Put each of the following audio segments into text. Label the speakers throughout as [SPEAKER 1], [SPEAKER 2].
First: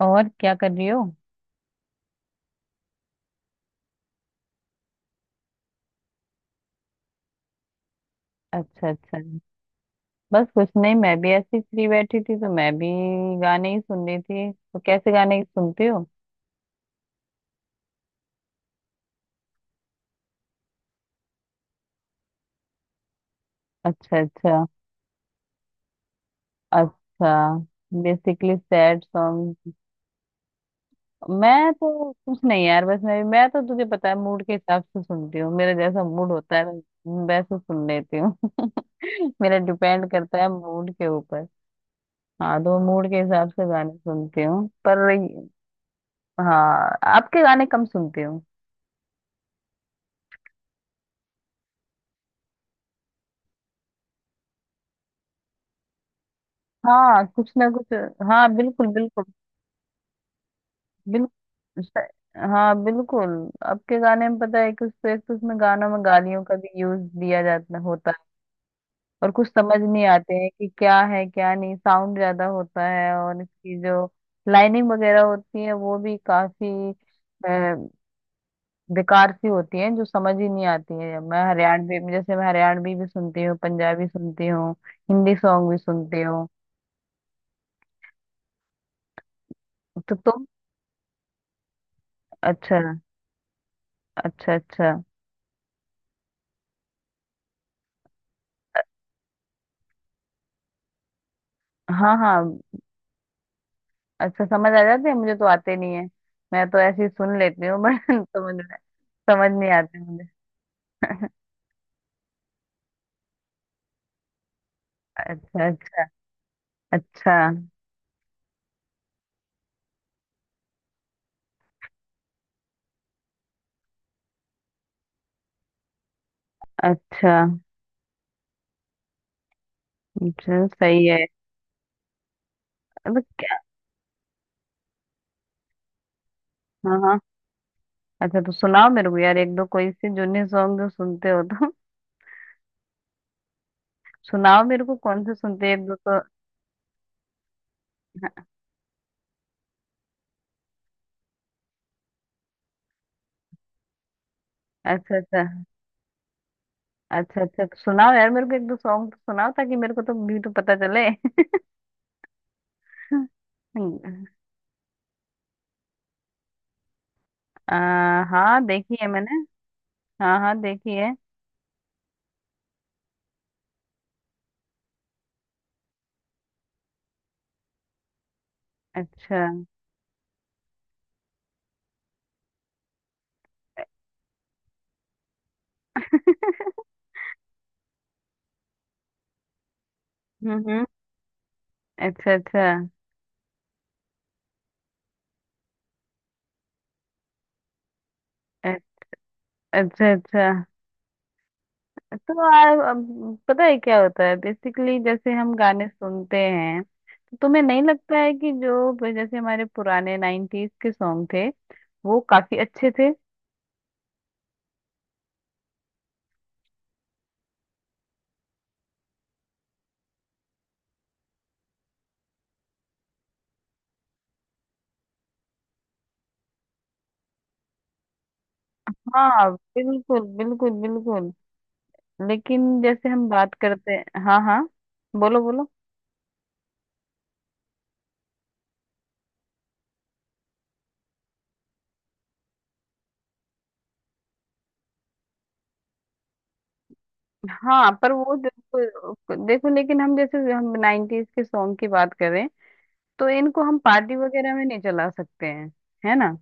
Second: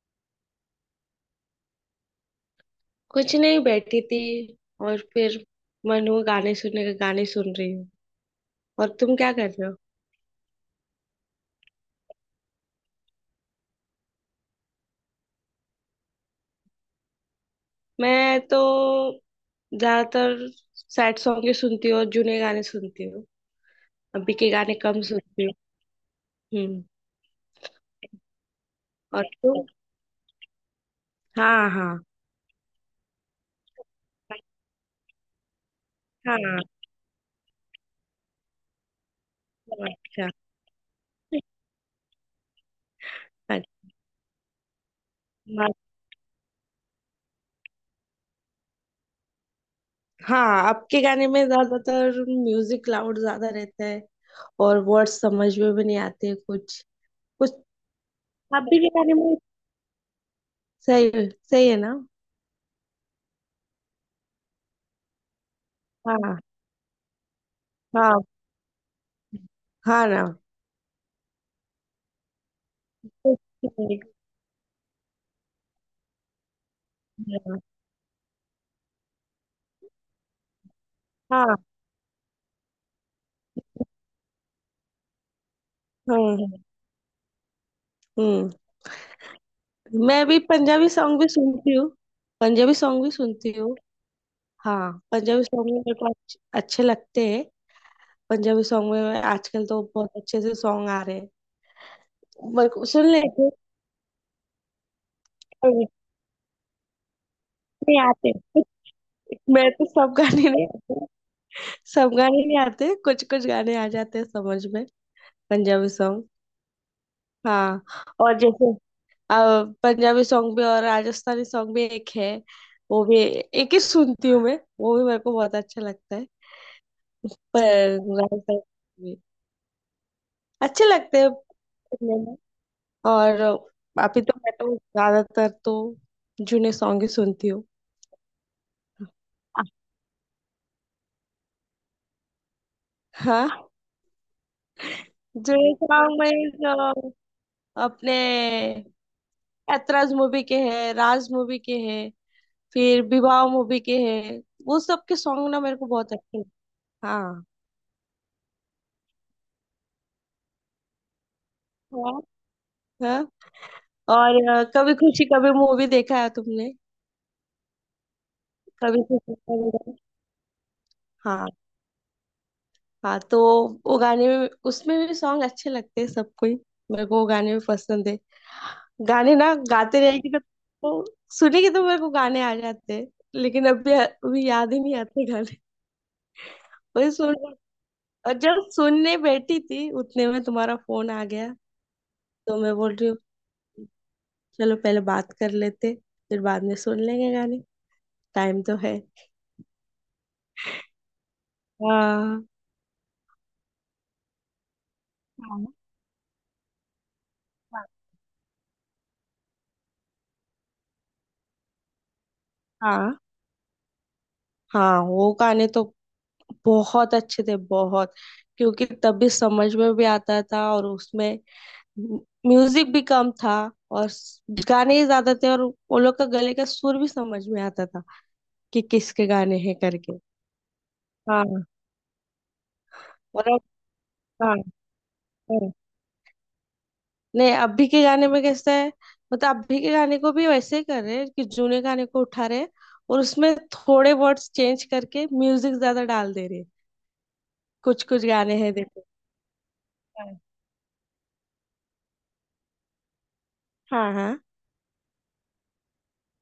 [SPEAKER 1] और क्या कर रही हो।
[SPEAKER 2] कुछ नहीं बैठी थी। और फिर मन हुआ गाने सुनने का, गाने सुन रही हूँ।
[SPEAKER 1] अच्छा
[SPEAKER 2] और तुम
[SPEAKER 1] अच्छा।
[SPEAKER 2] क्या कर रहे हो।
[SPEAKER 1] बस कुछ नहीं, मैं भी ऐसी फ्री बैठी थी तो मैं भी गाने ही सुन रही थी। तो कैसे गाने सुनती हो?
[SPEAKER 2] मैं तो ज्यादातर सैड सॉन्ग ही सुनती हूँ और जुने गाने सुनती हूँ।
[SPEAKER 1] अच्छा
[SPEAKER 2] अभी के
[SPEAKER 1] अच्छा।
[SPEAKER 2] गाने कम सुनती हूँ। हम्म।
[SPEAKER 1] अच्छा, बेसिकली सैड
[SPEAKER 2] और तुम।
[SPEAKER 1] सॉन्ग।
[SPEAKER 2] हाँ
[SPEAKER 1] मैं
[SPEAKER 2] हाँ
[SPEAKER 1] तो कुछ नहीं यार, बस मैं तो तुझे पता है, मूड के हिसाब से सुनती हूँ। मेरा जैसा मूड होता
[SPEAKER 2] हाँ।
[SPEAKER 1] है मैं वैसे सुन लेती हूँ मेरा डिपेंड
[SPEAKER 2] अच्छा
[SPEAKER 1] करता है मूड के ऊपर। हाँ, तो मूड के हिसाब से गाने सुनती हूँ पर
[SPEAKER 2] अच्छा।
[SPEAKER 1] हाँ आपके गाने कम सुनती हूँ।
[SPEAKER 2] हाँ, अब के गाने में ज्यादातर म्यूजिक लाउड ज्यादा रहता है और वर्ड्स समझ में भी नहीं आते कुछ
[SPEAKER 1] हाँ, कुछ
[SPEAKER 2] कुछ,
[SPEAKER 1] ना कुछ। हाँ
[SPEAKER 2] अभी
[SPEAKER 1] बिल्कुल
[SPEAKER 2] के गाने
[SPEAKER 1] बिल्कुल।
[SPEAKER 2] में। सही। सही है
[SPEAKER 1] बिल्कुल
[SPEAKER 2] ना।
[SPEAKER 1] स- हाँ बिल्कुल। अब के गाने में पता है कुछ तो, एक तो उसमें गानों में
[SPEAKER 2] हाँ
[SPEAKER 1] गालियों का भी यूज दिया जाता होता है।
[SPEAKER 2] हाँ।
[SPEAKER 1] और कुछ समझ नहीं
[SPEAKER 2] हाँ ना।
[SPEAKER 1] आते हैं कि क्या है क्या नहीं, साउंड ज्यादा होता है। और इसकी
[SPEAKER 2] ओके।
[SPEAKER 1] जो लाइनिंग वगैरह होती है वो भी काफी अ, बेकार सी होती है, जो समझ ही नहीं आती है।
[SPEAKER 2] हाँ।
[SPEAKER 1] मैं हरियाणवी भी सुनती हूँ, पंजाबी सुनती हूँ, हिंदी सॉन्ग भी सुनती
[SPEAKER 2] हम्म
[SPEAKER 1] हूँ।
[SPEAKER 2] हम्म।
[SPEAKER 1] तो
[SPEAKER 2] मैं भी
[SPEAKER 1] तुम।
[SPEAKER 2] पंजाबी सॉन्ग भी सुनती हूँ। पंजाबी
[SPEAKER 1] अच्छा
[SPEAKER 2] सॉन्ग भी सुनती हूँ।
[SPEAKER 1] अच्छा। अच्छा।
[SPEAKER 2] हाँ, पंजाबी सॉन्ग भी मेरे को अच्छे अच्छे लगते हैं। पंजाबी सॉन्ग में आजकल तो बहुत अच्छे से सॉन्ग आ रहे हैं।
[SPEAKER 1] हाँ हाँ।
[SPEAKER 2] मेरे को सुन लेते हैं,
[SPEAKER 1] अच्छा, समझ आ जाते हैं? मुझे तो
[SPEAKER 2] पर
[SPEAKER 1] आते नहीं है, मैं तो ऐसे ही सुन लेती हूँ
[SPEAKER 2] इतने
[SPEAKER 1] बट
[SPEAKER 2] आते हैं।
[SPEAKER 1] समझ नहीं
[SPEAKER 2] मैं तो,
[SPEAKER 1] आते
[SPEAKER 2] सब
[SPEAKER 1] मुझे।
[SPEAKER 2] गाने नहीं आते। सब गाने नहीं आते, कुछ कुछ गाने आ जाते हैं समझ में।
[SPEAKER 1] अच्छा
[SPEAKER 2] पंजाबी
[SPEAKER 1] अच्छा।
[SPEAKER 2] सॉन्ग।
[SPEAKER 1] अच्छा।
[SPEAKER 2] हाँ। और जैसे अब पंजाबी सॉन्ग भी और राजस्थानी सॉन्ग भी एक है। वो भी एक ही सुनती हूँ मैं, वो भी मेरे को बहुत अच्छा लगता है।
[SPEAKER 1] अच्छा
[SPEAKER 2] पर राजस्थानी भी
[SPEAKER 1] अच्छा,
[SPEAKER 2] अच्छे
[SPEAKER 1] सही
[SPEAKER 2] लगते
[SPEAKER 1] है।
[SPEAKER 2] हैं सुनने में।
[SPEAKER 1] अब
[SPEAKER 2] और
[SPEAKER 1] क्या।
[SPEAKER 2] अभी तो मैं तो ज्यादातर तो जुने
[SPEAKER 1] हाँ
[SPEAKER 2] सॉन्ग ही
[SPEAKER 1] हाँ,
[SPEAKER 2] सुनती हूँ।
[SPEAKER 1] अच्छा तो सुनाओ मेरे को यार एक दो कोई से जूनी सॉन्ग जो सुनते हो तो
[SPEAKER 2] हाँ।
[SPEAKER 1] सुनाओ मेरे को, कौन से सुनते
[SPEAKER 2] जुने
[SPEAKER 1] हैं एक दो
[SPEAKER 2] सॉन्ग
[SPEAKER 1] तो।
[SPEAKER 2] में जो अपने ऐतराज मूवी के हैं, राज मूवी के हैं, फिर विवाह मूवी के हैं, वो सब के
[SPEAKER 1] अच्छा अच्छा।
[SPEAKER 2] सॉन्ग ना मेरे को बहुत अच्छे लगते हैं।
[SPEAKER 1] अच्छा
[SPEAKER 2] हाँ
[SPEAKER 1] अच्छा, तो सुनाओ यार मेरे को एक दो सॉन्ग तो सुनाओ, ताकि मेरे को तो भी तो पता चले
[SPEAKER 2] हाँ। और कभी खुशी कभी मूवी देखा है तुमने।
[SPEAKER 1] आ, हाँ देखी
[SPEAKER 2] कभी
[SPEAKER 1] है
[SPEAKER 2] खुशी
[SPEAKER 1] मैंने।
[SPEAKER 2] कभी गम।
[SPEAKER 1] हाँ हाँ देखी है।
[SPEAKER 2] हाँ हाँ। तो वो गाने में, उसमें भी सॉन्ग अच्छे लगते हैं सबको ही। मेरे को वो गाने भी पसंद है। गाने
[SPEAKER 1] अच्छा,
[SPEAKER 2] ना गाते रहेगी तो सुनेगी तो मेरे को गाने आ जाते हैं। लेकिन अभी अभी याद ही नहीं आते गाने। वही सुन रही- और जब सुनने बैठी थी उतने में तुम्हारा
[SPEAKER 1] हम्म।
[SPEAKER 2] फोन आ गया,
[SPEAKER 1] अच्छा अच्छा।
[SPEAKER 2] तो मैं बोल रही हूँ चलो पहले बात कर लेते, फिर बाद में सुन लेंगे गाने। टाइम तो
[SPEAKER 1] अ-
[SPEAKER 2] है।
[SPEAKER 1] अच्छा अच्छा। तो
[SPEAKER 2] हाँ
[SPEAKER 1] अब पता है क्या होता है, बेसिकली जैसे हम
[SPEAKER 2] हाँ
[SPEAKER 1] गाने सुनते हैं तो तुम्हें नहीं लगता है कि जो जैसे हमारे पुराने 90s के सॉन्ग थे वो काफी अच्छे थे।
[SPEAKER 2] हाँ हाँ। वो गाने तो बहुत अच्छे थे, बहुत। क्योंकि तभी समझ में भी आता था और उसमें म्यूजिक भी कम था और गाने ही ज्यादा थे। और वो लोग का गले का सुर भी समझ में आता था कि किसके
[SPEAKER 1] हाँ
[SPEAKER 2] गाने हैं करके।
[SPEAKER 1] बिल्कुल बिल्कुल बिल्कुल।
[SPEAKER 2] हाँ।
[SPEAKER 1] लेकिन जैसे हम
[SPEAKER 2] और
[SPEAKER 1] बात
[SPEAKER 2] अब।
[SPEAKER 1] करते हैं। हाँ
[SPEAKER 2] हाँ
[SPEAKER 1] हाँ, बोलो बोलो।
[SPEAKER 2] हाँ। नहीं, अभी के गाने में कैसा है, मतलब अभी के गाने को भी वैसे ही कर रहे हैं कि जूने गाने को उठा रहे हैं और उसमें थोड़े वर्ड्स चेंज करके म्यूजिक ज्यादा डाल दे रहे हैं।
[SPEAKER 1] हाँ
[SPEAKER 2] कुछ
[SPEAKER 1] पर
[SPEAKER 2] कुछ
[SPEAKER 1] वो
[SPEAKER 2] गाने हैं
[SPEAKER 1] देखो
[SPEAKER 2] देखो।
[SPEAKER 1] देखो लेकिन
[SPEAKER 2] हाँ
[SPEAKER 1] हम 90s के सॉन्ग की बात करें तो इनको हम
[SPEAKER 2] हाँ
[SPEAKER 1] पार्टी
[SPEAKER 2] हाँ।
[SPEAKER 1] वगैरह में नहीं चला सकते हैं। है ना।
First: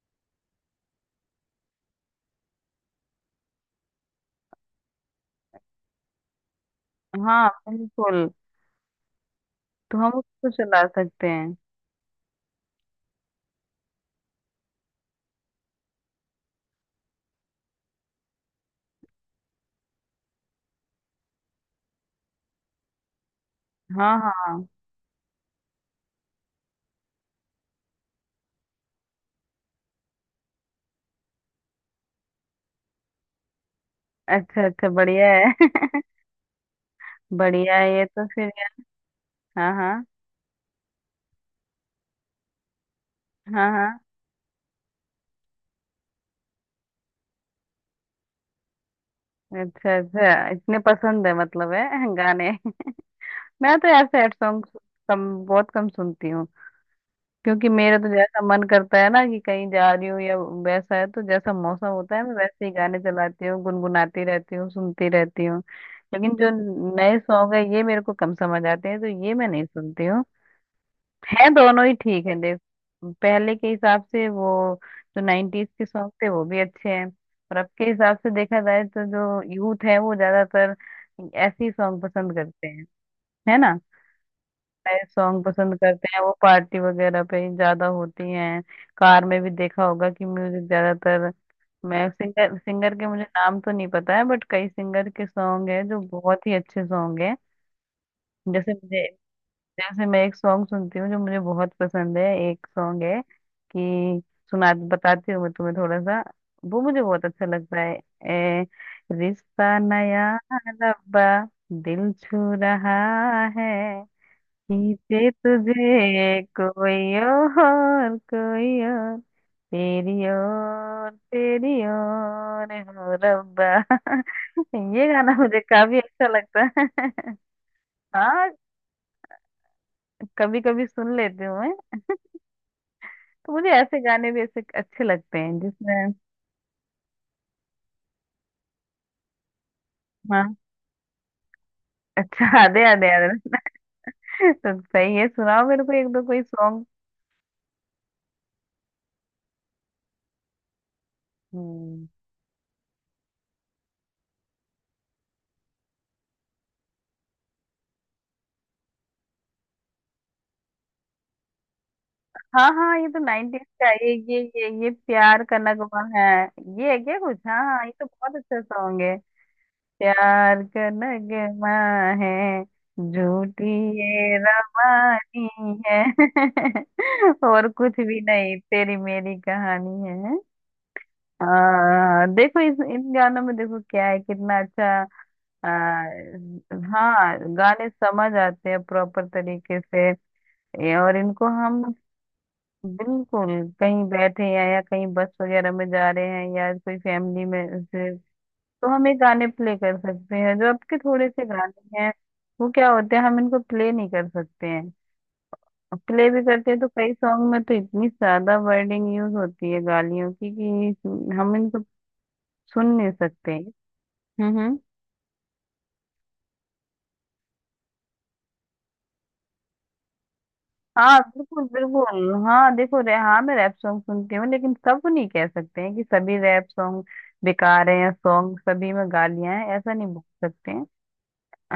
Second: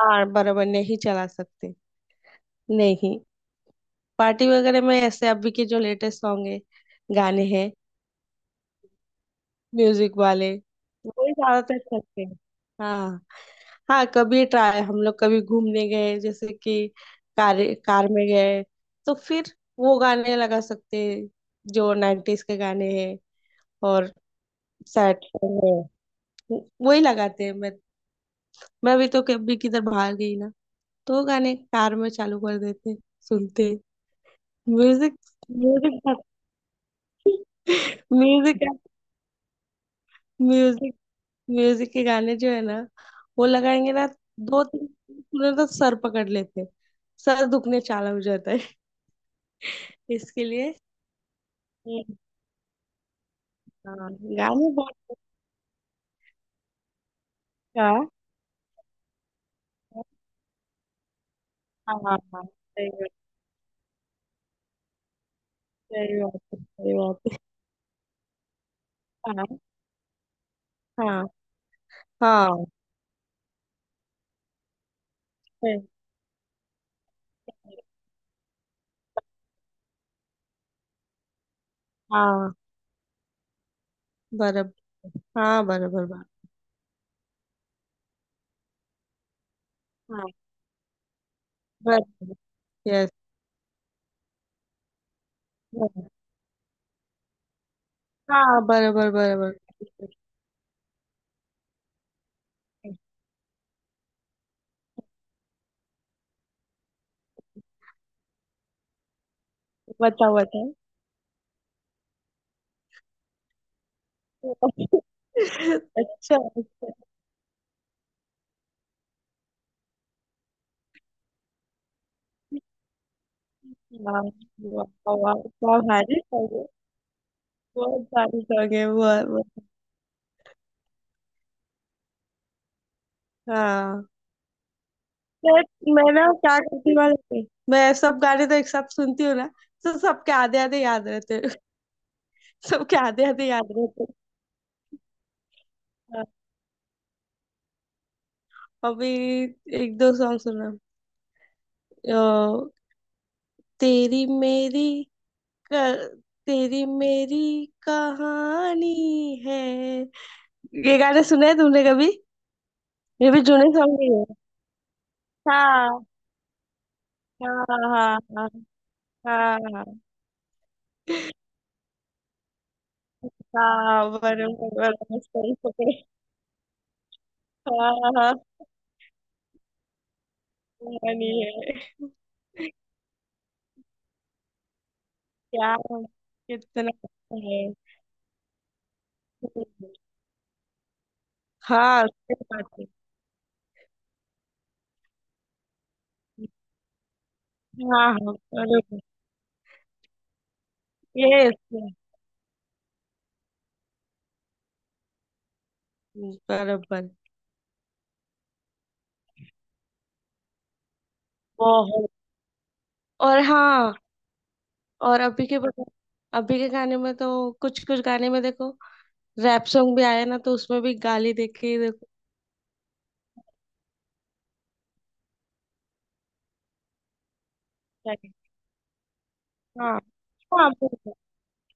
[SPEAKER 2] हाँ बराबर, नहीं चला सकते। नहीं, पार्टी वगैरह में ऐसे अभी के जो लेटेस्ट सॉन्ग है, गाने
[SPEAKER 1] हाँ
[SPEAKER 2] हैं,
[SPEAKER 1] बिल्कुल, तो
[SPEAKER 2] म्यूजिक
[SPEAKER 1] हम
[SPEAKER 2] वाले,
[SPEAKER 1] उसको चला सकते
[SPEAKER 2] वही
[SPEAKER 1] हैं।
[SPEAKER 2] ज्यादातर चलते हैं। हाँ हाँ। कभी ट्राई, हम लोग कभी घूमने गए जैसे कि कार कार में गए, तो फिर वो गाने लगा सकते हैं जो 90s के गाने हैं। और
[SPEAKER 1] हाँ हाँ।
[SPEAKER 2] सैड सॉन्ग है, वही लगाते हैं। मैं अभी तो कभी किधर बाहर गई ना, तो वो गाने कार में चालू कर देते हैं, सुनते हैं।
[SPEAKER 1] अच्छा अच्छा,
[SPEAKER 2] म्यूजिक
[SPEAKER 1] बढ़िया है
[SPEAKER 2] म्यूजिक
[SPEAKER 1] बढ़िया है ये तो फिर।
[SPEAKER 2] म्यूजिक
[SPEAKER 1] हाँ हाँ
[SPEAKER 2] म्यूजिक म्यूजिक के गाने जो है ना, वो
[SPEAKER 1] हाँ हाँ।
[SPEAKER 2] लगाएंगे ना। दो तीन सुने तो सर पकड़ लेते हैं। सर दुखने चाला हो जाता है
[SPEAKER 1] अच्छा
[SPEAKER 2] इसके
[SPEAKER 1] अच्छा,
[SPEAKER 2] लिए।
[SPEAKER 1] इतने पसंद है मतलब है
[SPEAKER 2] हम्म।
[SPEAKER 1] गाने मैं तो
[SPEAKER 2] हाँ,
[SPEAKER 1] यार सैड सॉन्ग
[SPEAKER 2] गाने बहुत
[SPEAKER 1] कम, बहुत कम सुनती हूँ। क्योंकि
[SPEAKER 2] अच्छा
[SPEAKER 1] मेरा
[SPEAKER 2] है।
[SPEAKER 1] तो जैसा मन करता है ना, कि कहीं जा रही हूँ या वैसा है तो जैसा मौसम
[SPEAKER 2] हाँ
[SPEAKER 1] होता
[SPEAKER 2] हाँ
[SPEAKER 1] है मैं
[SPEAKER 2] हाँ,
[SPEAKER 1] वैसे ही
[SPEAKER 2] सही
[SPEAKER 1] गाने
[SPEAKER 2] बात,
[SPEAKER 1] चलाती हूँ, गुनगुनाती रहती हूँ, सुनती रहती हूँ।
[SPEAKER 2] सही
[SPEAKER 1] लेकिन
[SPEAKER 2] बात
[SPEAKER 1] जो
[SPEAKER 2] है, सही
[SPEAKER 1] नए
[SPEAKER 2] बात
[SPEAKER 1] सॉन्ग है ये मेरे को कम समझ आते हैं, तो
[SPEAKER 2] है।
[SPEAKER 1] ये
[SPEAKER 2] हाँ
[SPEAKER 1] मैं नहीं सुनती
[SPEAKER 2] हाँ
[SPEAKER 1] है। दोनों ही ठीक है देख।
[SPEAKER 2] हाँ,
[SPEAKER 1] पहले के हिसाब से वो जो 90s के
[SPEAKER 2] सही
[SPEAKER 1] सॉन्ग थे वो भी अच्छे हैं। और अब
[SPEAKER 2] सही।
[SPEAKER 1] के हिसाब से देखा जाए तो जो यूथ है वो ज्यादातर ऐसे ही सॉन्ग पसंद
[SPEAKER 2] हाँ
[SPEAKER 1] करते हैं, है ना।
[SPEAKER 2] बराबर।
[SPEAKER 1] सॉन्ग
[SPEAKER 2] हाँ
[SPEAKER 1] पसंद
[SPEAKER 2] बराबर
[SPEAKER 1] करते हैं,
[SPEAKER 2] बात।
[SPEAKER 1] वो पार्टी वगैरह पे ही ज्यादा होती हैं। कार में भी देखा होगा कि
[SPEAKER 2] हाँ
[SPEAKER 1] म्यूजिक ज्यादातर। मैं
[SPEAKER 2] बराबर।
[SPEAKER 1] सिंगर सिंगर के
[SPEAKER 2] यस।
[SPEAKER 1] मुझे नाम तो नहीं पता है बट कई सिंगर के सॉन्ग है जो बहुत ही अच्छे सॉन्ग है।
[SPEAKER 2] हाँ
[SPEAKER 1] जैसे मुझे,
[SPEAKER 2] बराबर बराबर।
[SPEAKER 1] जैसे मैं एक सॉन्ग सुनती हूँ जो मुझे बहुत पसंद है। एक सॉन्ग है कि, सुना बताती हूँ मैं तुम्हें थोड़ा सा, वो मुझे बहुत अच्छा लगता है। ए, रिश्ता नया
[SPEAKER 2] बताओ बताओ।
[SPEAKER 1] रब्बा, दिल छू रहा है, खींचे
[SPEAKER 2] अच्छा
[SPEAKER 1] तुझे
[SPEAKER 2] अच्छा।
[SPEAKER 1] कोई और कोई और, तेरी और तेरी और हो रब्बा
[SPEAKER 2] वाह वाह।
[SPEAKER 1] ये गाना
[SPEAKER 2] वाह,
[SPEAKER 1] मुझे
[SPEAKER 2] क्या
[SPEAKER 1] काफी
[SPEAKER 2] भारी
[SPEAKER 1] अच्छा
[SPEAKER 2] शौक
[SPEAKER 1] लगता
[SPEAKER 2] है,
[SPEAKER 1] है
[SPEAKER 2] बहुत भारी
[SPEAKER 1] हाँ
[SPEAKER 2] शौक है, बहुत बहुत।
[SPEAKER 1] कभी कभी सुन लेती हूँ मैं। तो मुझे ऐसे
[SPEAKER 2] हाँ,
[SPEAKER 1] गाने भी ऐसे अच्छे लगते हैं
[SPEAKER 2] तो
[SPEAKER 1] जिसमें।
[SPEAKER 2] मैं ना क्या करती वाले थी, मैं सब गाने तो एक साथ सुनती हूँ ना, तो सबके
[SPEAKER 1] हाँ।
[SPEAKER 2] आधे आधे याद रहते हैं।
[SPEAKER 1] अच्छा, आधे
[SPEAKER 2] सबके
[SPEAKER 1] आधे
[SPEAKER 2] आधे आधे
[SPEAKER 1] आधे
[SPEAKER 2] याद रहते हैं।
[SPEAKER 1] तो सही है, सुनाओ मेरे को एक दो
[SPEAKER 2] हाँ।
[SPEAKER 1] कोई सॉन्ग।
[SPEAKER 2] अभी एक दो सॉन्ग सुना।
[SPEAKER 1] हम्म।
[SPEAKER 2] अ, तेरी मेरी क- तेरी मेरी कहानी है, ये गाने सुने हैं तुमने कभी।
[SPEAKER 1] हाँ हाँ ये तो
[SPEAKER 2] ये भी
[SPEAKER 1] 90s
[SPEAKER 2] जूने
[SPEAKER 1] का है,
[SPEAKER 2] सॉन्ग ही है।
[SPEAKER 1] ये प्यार का नगमा
[SPEAKER 2] हाँ
[SPEAKER 1] है। ये है क्या कुछ, हाँ
[SPEAKER 2] हाँ हाँ
[SPEAKER 1] हाँ ये तो बहुत
[SPEAKER 2] हाँ
[SPEAKER 1] अच्छा सॉन्ग है।
[SPEAKER 2] हाँ हाँ।
[SPEAKER 1] प्यार का नगमा है, झूठी
[SPEAKER 2] हाँ,
[SPEAKER 1] ये
[SPEAKER 2] बराबर
[SPEAKER 1] रवानी
[SPEAKER 2] सही
[SPEAKER 1] है
[SPEAKER 2] पकड़े।
[SPEAKER 1] और
[SPEAKER 2] हाँ
[SPEAKER 1] कुछ भी
[SPEAKER 2] हाँ,
[SPEAKER 1] नहीं तेरी मेरी कहानी है।
[SPEAKER 2] funny है।
[SPEAKER 1] हाँ देखो इस इन गानों में देखो क्या है, कितना अच्छा।
[SPEAKER 2] क्या कितना
[SPEAKER 1] हाँ,
[SPEAKER 2] है।
[SPEAKER 1] गाने समझ आते हैं प्रॉपर तरीके से। और इनको हम
[SPEAKER 2] हाँ, सही बात है।
[SPEAKER 1] बिल्कुल, कहीं बैठे हैं या कहीं बस वगैरह में जा रहे हैं या कोई फैमिली में
[SPEAKER 2] हाँ
[SPEAKER 1] से,
[SPEAKER 2] हाँ
[SPEAKER 1] तो
[SPEAKER 2] बराबर।
[SPEAKER 1] हम ये गाने प्ले कर सकते हैं। जो आपके थोड़े से
[SPEAKER 2] यस।
[SPEAKER 1] गाने हैं वो क्या होते हैं, हम इनको प्ले नहीं कर सकते हैं। प्ले भी करते हैं तो
[SPEAKER 2] बराबर,
[SPEAKER 1] कई सॉन्ग में तो इतनी ज्यादा वर्डिंग यूज होती है गालियों की कि हम इनको
[SPEAKER 2] बहुत।
[SPEAKER 1] सुन नहीं
[SPEAKER 2] और
[SPEAKER 1] सकते।
[SPEAKER 2] हाँ,
[SPEAKER 1] हम्म।
[SPEAKER 2] और अभी के बता। अभी के गाने में तो कुछ कुछ गाने में देखो, रैप सॉन्ग भी आया ना, तो उसमें भी
[SPEAKER 1] हाँ
[SPEAKER 2] गाली दे
[SPEAKER 1] बिल्कुल
[SPEAKER 2] के ही देखो,
[SPEAKER 1] बिल्कुल। हाँ देखो रे, हाँ मैं रैप सॉन्ग सुनती हूँ लेकिन सब नहीं कह सकते हैं कि सभी रैप सॉन्ग बेकार हैं या
[SPEAKER 2] क्या है।
[SPEAKER 1] सॉन्ग सभी में गालियां हैं, ऐसा
[SPEAKER 2] हाँ
[SPEAKER 1] नहीं बोल सकते
[SPEAKER 2] हाँ,
[SPEAKER 1] हैं।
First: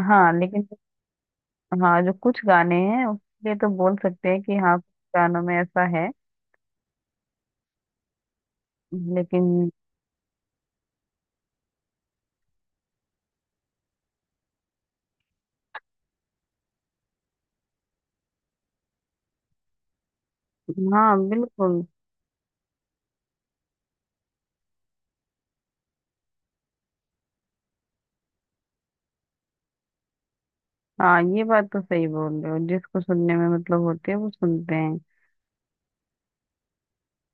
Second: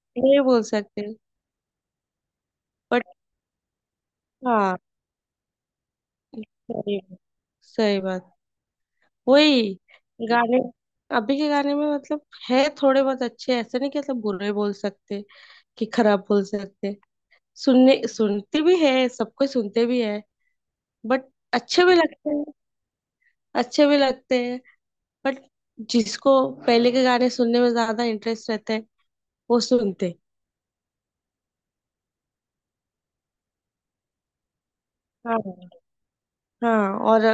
[SPEAKER 1] हाँ
[SPEAKER 2] ये बोल
[SPEAKER 1] लेकिन
[SPEAKER 2] सकते हैं।
[SPEAKER 1] हाँ, जो कुछ गाने
[SPEAKER 2] बट
[SPEAKER 1] हैं उसके लिए तो बोल सकते हैं कि हाँ
[SPEAKER 2] हाँ,
[SPEAKER 1] कुछ गानों में ऐसा है
[SPEAKER 2] सही बात- सही बात।
[SPEAKER 1] लेकिन।
[SPEAKER 2] वही गाने, अभी के गाने में मतलब, है थोड़े बहुत अच्छे, ऐसे नहीं कि मतलब बुरे बोल सकते, कि खराब बोल सकते। सुनने सुनते भी है, सब कोई सुनते भी है।
[SPEAKER 1] हाँ
[SPEAKER 2] बट
[SPEAKER 1] बिल्कुल।
[SPEAKER 2] अच्छे भी लगते हैं, अच्छे भी लगते हैं। बट जिसको पहले के गाने सुनने में ज्यादा इंटरेस्ट रहता है, वो सुनते हैं।
[SPEAKER 1] हाँ, ये बात तो सही बोल रहे हो, जिसको सुनने में मतलब होती है वो सुनते हैं।
[SPEAKER 2] हाँ हाँ। और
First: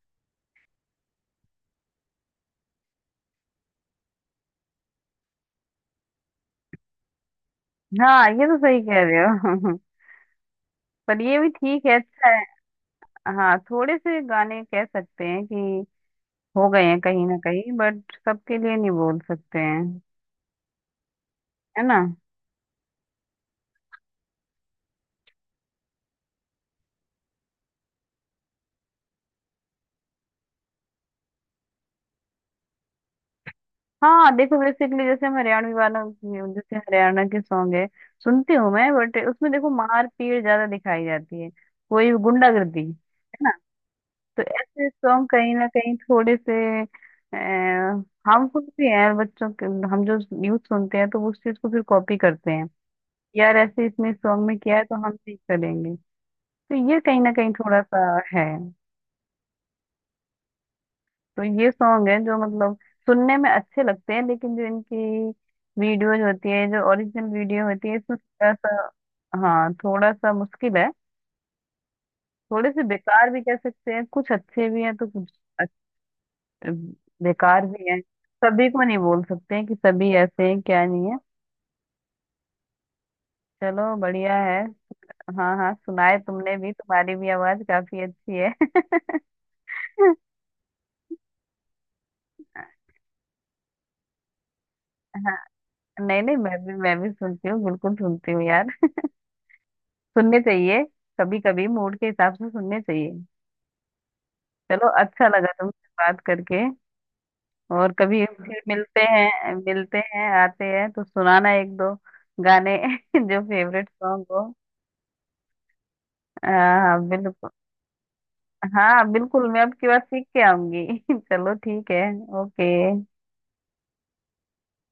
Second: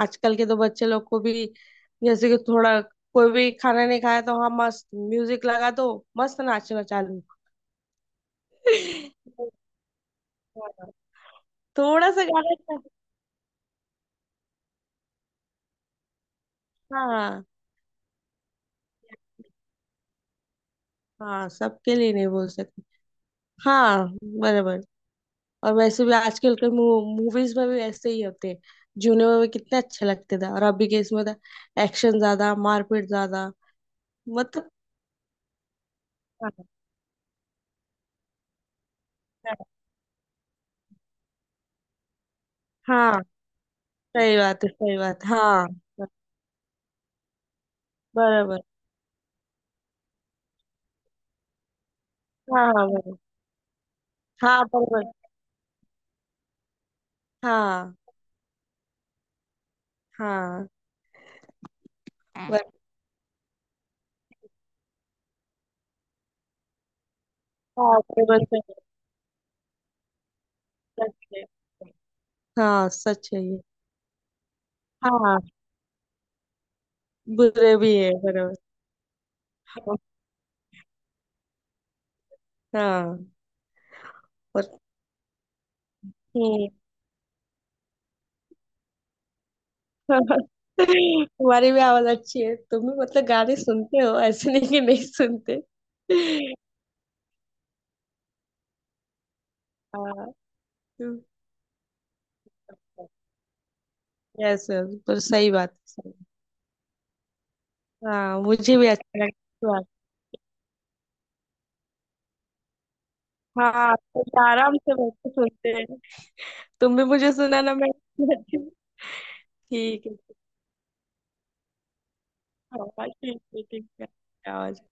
[SPEAKER 2] आजकल के तो बच्चे लोग को भी, जैसे कि थोड़ा, कोई भी खाना नहीं खाया तो हाँ, मस्त म्यूजिक लगा दो, मस्त नाचना चालू।
[SPEAKER 1] हाँ ये तो सही कह रहे हो
[SPEAKER 2] हाँ।
[SPEAKER 1] पर ये भी ठीक है,
[SPEAKER 2] थोड़ा सा
[SPEAKER 1] अच्छा है।
[SPEAKER 2] गाना अच्छा।
[SPEAKER 1] हाँ, थोड़े से गाने कह सकते हैं कि हो गए हैं कहीं ना
[SPEAKER 2] हाँ
[SPEAKER 1] कहीं, बट सबके लिए नहीं बोल सकते हैं,
[SPEAKER 2] हाँ,
[SPEAKER 1] है
[SPEAKER 2] सबके
[SPEAKER 1] ना।
[SPEAKER 2] लिए नहीं बोल सकते। हाँ बराबर। और वैसे भी आजकल के मूवीज में भी ऐसे ही होते हैं। जूने में भी कितने अच्छे लगते थे, और अभी के इसमें था एक्शन ज्यादा, मारपीट ज्यादा।
[SPEAKER 1] हाँ देखो
[SPEAKER 2] मतलब,
[SPEAKER 1] बेसिकली जैसे हम हरियाणवी वालों की-
[SPEAKER 2] हाँ
[SPEAKER 1] जैसे हरियाणा के सॉन्ग है, सुनती हूँ मैं, बट उसमें देखो मार पीट ज्यादा दिखाई जाती है, कोई गुंडागर्दी,
[SPEAKER 2] हाँ,
[SPEAKER 1] है ना।
[SPEAKER 2] सही
[SPEAKER 1] तो
[SPEAKER 2] बात है,
[SPEAKER 1] ऐसे
[SPEAKER 2] सही बात।
[SPEAKER 1] सॉन्ग कहीं ना
[SPEAKER 2] हाँ
[SPEAKER 1] कहीं थोड़े से हार्मफुल
[SPEAKER 2] बराबर।
[SPEAKER 1] भी है बच्चों के। हम जो यूथ सुनते हैं तो वो उस चीज को फिर कॉपी करते
[SPEAKER 2] हाँ
[SPEAKER 1] हैं,
[SPEAKER 2] हाँ बराबर।
[SPEAKER 1] यार ऐसे इसने सॉन्ग में
[SPEAKER 2] हाँ
[SPEAKER 1] किया है तो
[SPEAKER 2] बराबर।
[SPEAKER 1] हम भी करेंगे। तो ये कहीं ना कहीं थोड़ा
[SPEAKER 2] हाँ
[SPEAKER 1] सा है।
[SPEAKER 2] हाँ
[SPEAKER 1] तो ये सॉन्ग है जो
[SPEAKER 2] बराबर।
[SPEAKER 1] मतलब सुनने में अच्छे लगते हैं लेकिन जो इनकी वीडियोज होती है, जो ओरिजिनल वीडियो होती है,
[SPEAKER 2] हाँ
[SPEAKER 1] इसमें
[SPEAKER 2] बराबर,
[SPEAKER 1] थोड़ा
[SPEAKER 2] सही बात,
[SPEAKER 1] सा, हाँ थोड़ा सा मुश्किल है।
[SPEAKER 2] सच है।
[SPEAKER 1] थोड़े से
[SPEAKER 2] हाँ,
[SPEAKER 1] बेकार
[SPEAKER 2] सच
[SPEAKER 1] भी
[SPEAKER 2] है
[SPEAKER 1] कह
[SPEAKER 2] ये।
[SPEAKER 1] सकते हैं, कुछ अच्छे भी हैं तो कुछ
[SPEAKER 2] हाँ,
[SPEAKER 1] अच्छ- बेकार
[SPEAKER 2] बुरे
[SPEAKER 1] भी
[SPEAKER 2] भी
[SPEAKER 1] हैं।
[SPEAKER 2] है बराबर।
[SPEAKER 1] सभी को नहीं बोल सकते हैं कि
[SPEAKER 2] हाँ
[SPEAKER 1] सभी ऐसे हैं क्या नहीं है।
[SPEAKER 2] हाँ।
[SPEAKER 1] चलो बढ़िया है।
[SPEAKER 2] और।
[SPEAKER 1] हाँ हाँ सुनाए तुमने
[SPEAKER 2] हम्म।
[SPEAKER 1] भी, तुम्हारी भी आवाज काफी अच्छी है
[SPEAKER 2] तुम्हारी भी आवाज अच्छी है, तुम भी मतलब गाने सुनते हो, ऐसे नहीं कि नहीं सुनते।
[SPEAKER 1] नहीं नहीं मैं भी सुनती हूँ, बिल्कुल सुनती हूँ यार।
[SPEAKER 2] हाँ।
[SPEAKER 1] सुनने चाहिए, कभी कभी मूड के हिसाब से सुनने चाहिए।
[SPEAKER 2] यस
[SPEAKER 1] चलो
[SPEAKER 2] यस, पर
[SPEAKER 1] अच्छा लगा
[SPEAKER 2] सही बात है,
[SPEAKER 1] तुमसे
[SPEAKER 2] सही।
[SPEAKER 1] बात करके। और कभी
[SPEAKER 2] हाँ,
[SPEAKER 1] फिर
[SPEAKER 2] मुझे भी
[SPEAKER 1] मिलते
[SPEAKER 2] अच्छा
[SPEAKER 1] हैं,
[SPEAKER 2] लगता है।
[SPEAKER 1] मिलते हैं आते हैं तो सुनाना एक दो गाने जो फेवरेट
[SPEAKER 2] हाँ, तो
[SPEAKER 1] सॉन्ग हो।
[SPEAKER 2] आराम से बैठ के सुनते हैं। तुम
[SPEAKER 1] हाँ
[SPEAKER 2] भी मुझे
[SPEAKER 1] बिल्कुल।
[SPEAKER 2] सुनाना, मैं भी सुनाती हूँ।
[SPEAKER 1] हाँ बिल्कुल, मैं अब की बार
[SPEAKER 2] ठीक है।
[SPEAKER 1] सीख के आऊंगी चलो ठीक है। ओके।
[SPEAKER 2] हाँ, ठीक है, ठीक है। आवाज